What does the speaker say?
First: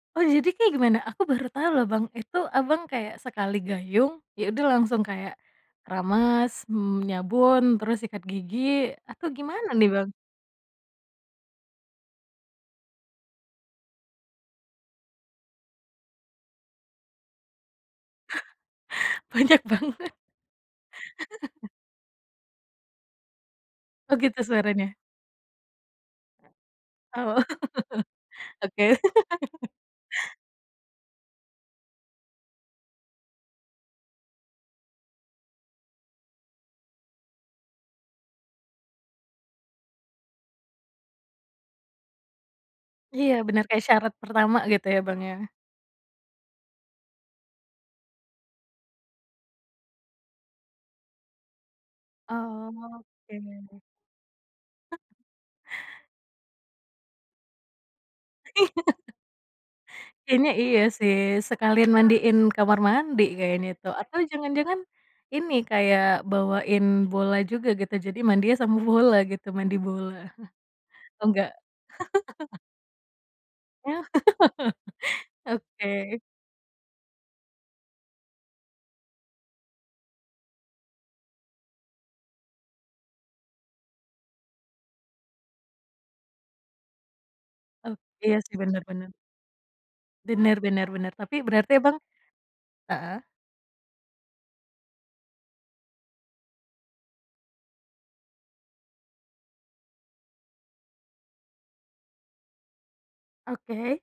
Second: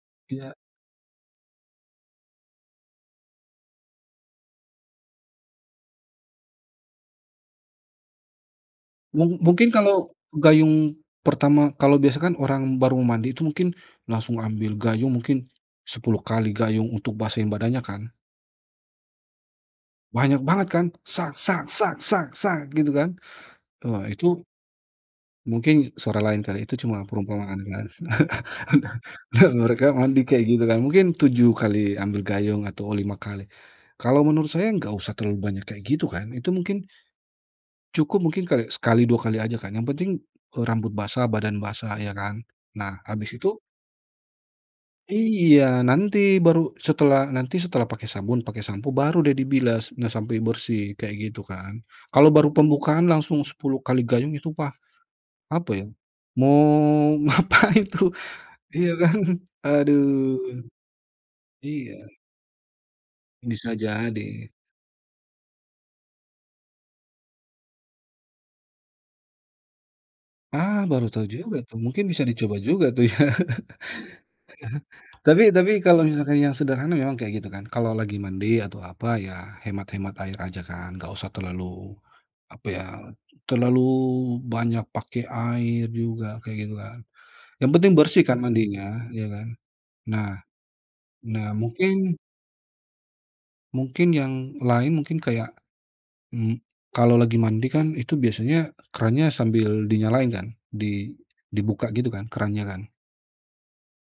Oh, jadi Iya. kayak gimana? Aku baru tau loh Bang, itu Abang, kayak sekali gayung, ya udah langsung kayak keramas, mmm, nyabun, terus sikat gigi atau Mung gimana mungkin nih, kalau Bang? gayung pertama kalau biasa kan orang baru mandi itu mungkin langsung ambil gayung, mungkin 10 kali gayung untuk basahin badannya kan? Banyak banget. Banyak banget kan, gitu kan. Eh Oh itu gitu, suaranya? mungkin suara lain kali, itu cuma Oh, perumpamaan kan. oke. Mereka mandi kayak gitu kan, mungkin 7 kali ambil gayung atau 5 kali. Kalau menurut saya nggak usah terlalu banyak kayak gitu kan, itu mungkin cukup, mungkin kali sekali dua kali aja kan, yang penting, eee, rambut basah, badan basah ya kan. Nah, Iya habis itu benar, kayak syarat pertama gitu ya, Bang ya? Iya, nanti baru setelah nanti setelah pakai sabun, pakai sampo, baru deh dibilas nggak sampai bersih kayak gitu kan. Kalau baru pembukaan langsung 10 Oke. kali gayung, itu pa apa ya, mau ngapain tuh, Iya. iya kan, aduh, Ini, iya sih, sekalian iya. mandiin kamar mandi kayaknya Bisa itu, atau jadi. jangan-jangan ini, kayak bawain bola juga gitu, jadi mandiin sama bola gitu, mandi bola, Ah, baru tahu oh enggak? juga tuh, mungkin bisa dicoba juga tuh ya. Iya, Ya. Tapi tapi oke. kalau misalkan yang sederhana memang kayak gitu kan, kalau lagi mandi atau apa, ya hemat-hemat air aja kan, nggak usah terlalu apa ya, terlalu banyak pakai air juga, kayak gitu kan, yang penting Oh, bersih iya kan sih, bener mandinya, bener. iya kan? Nah Bener bener bener, tapi nah berarti Abang mungkin heeh. Mungkin yang lain mungkin kayak, mmm, kalau lagi mandi kan, itu biasanya krannya sambil dinyalain kan, di dibuka gitu kan, krannya kan? Oke.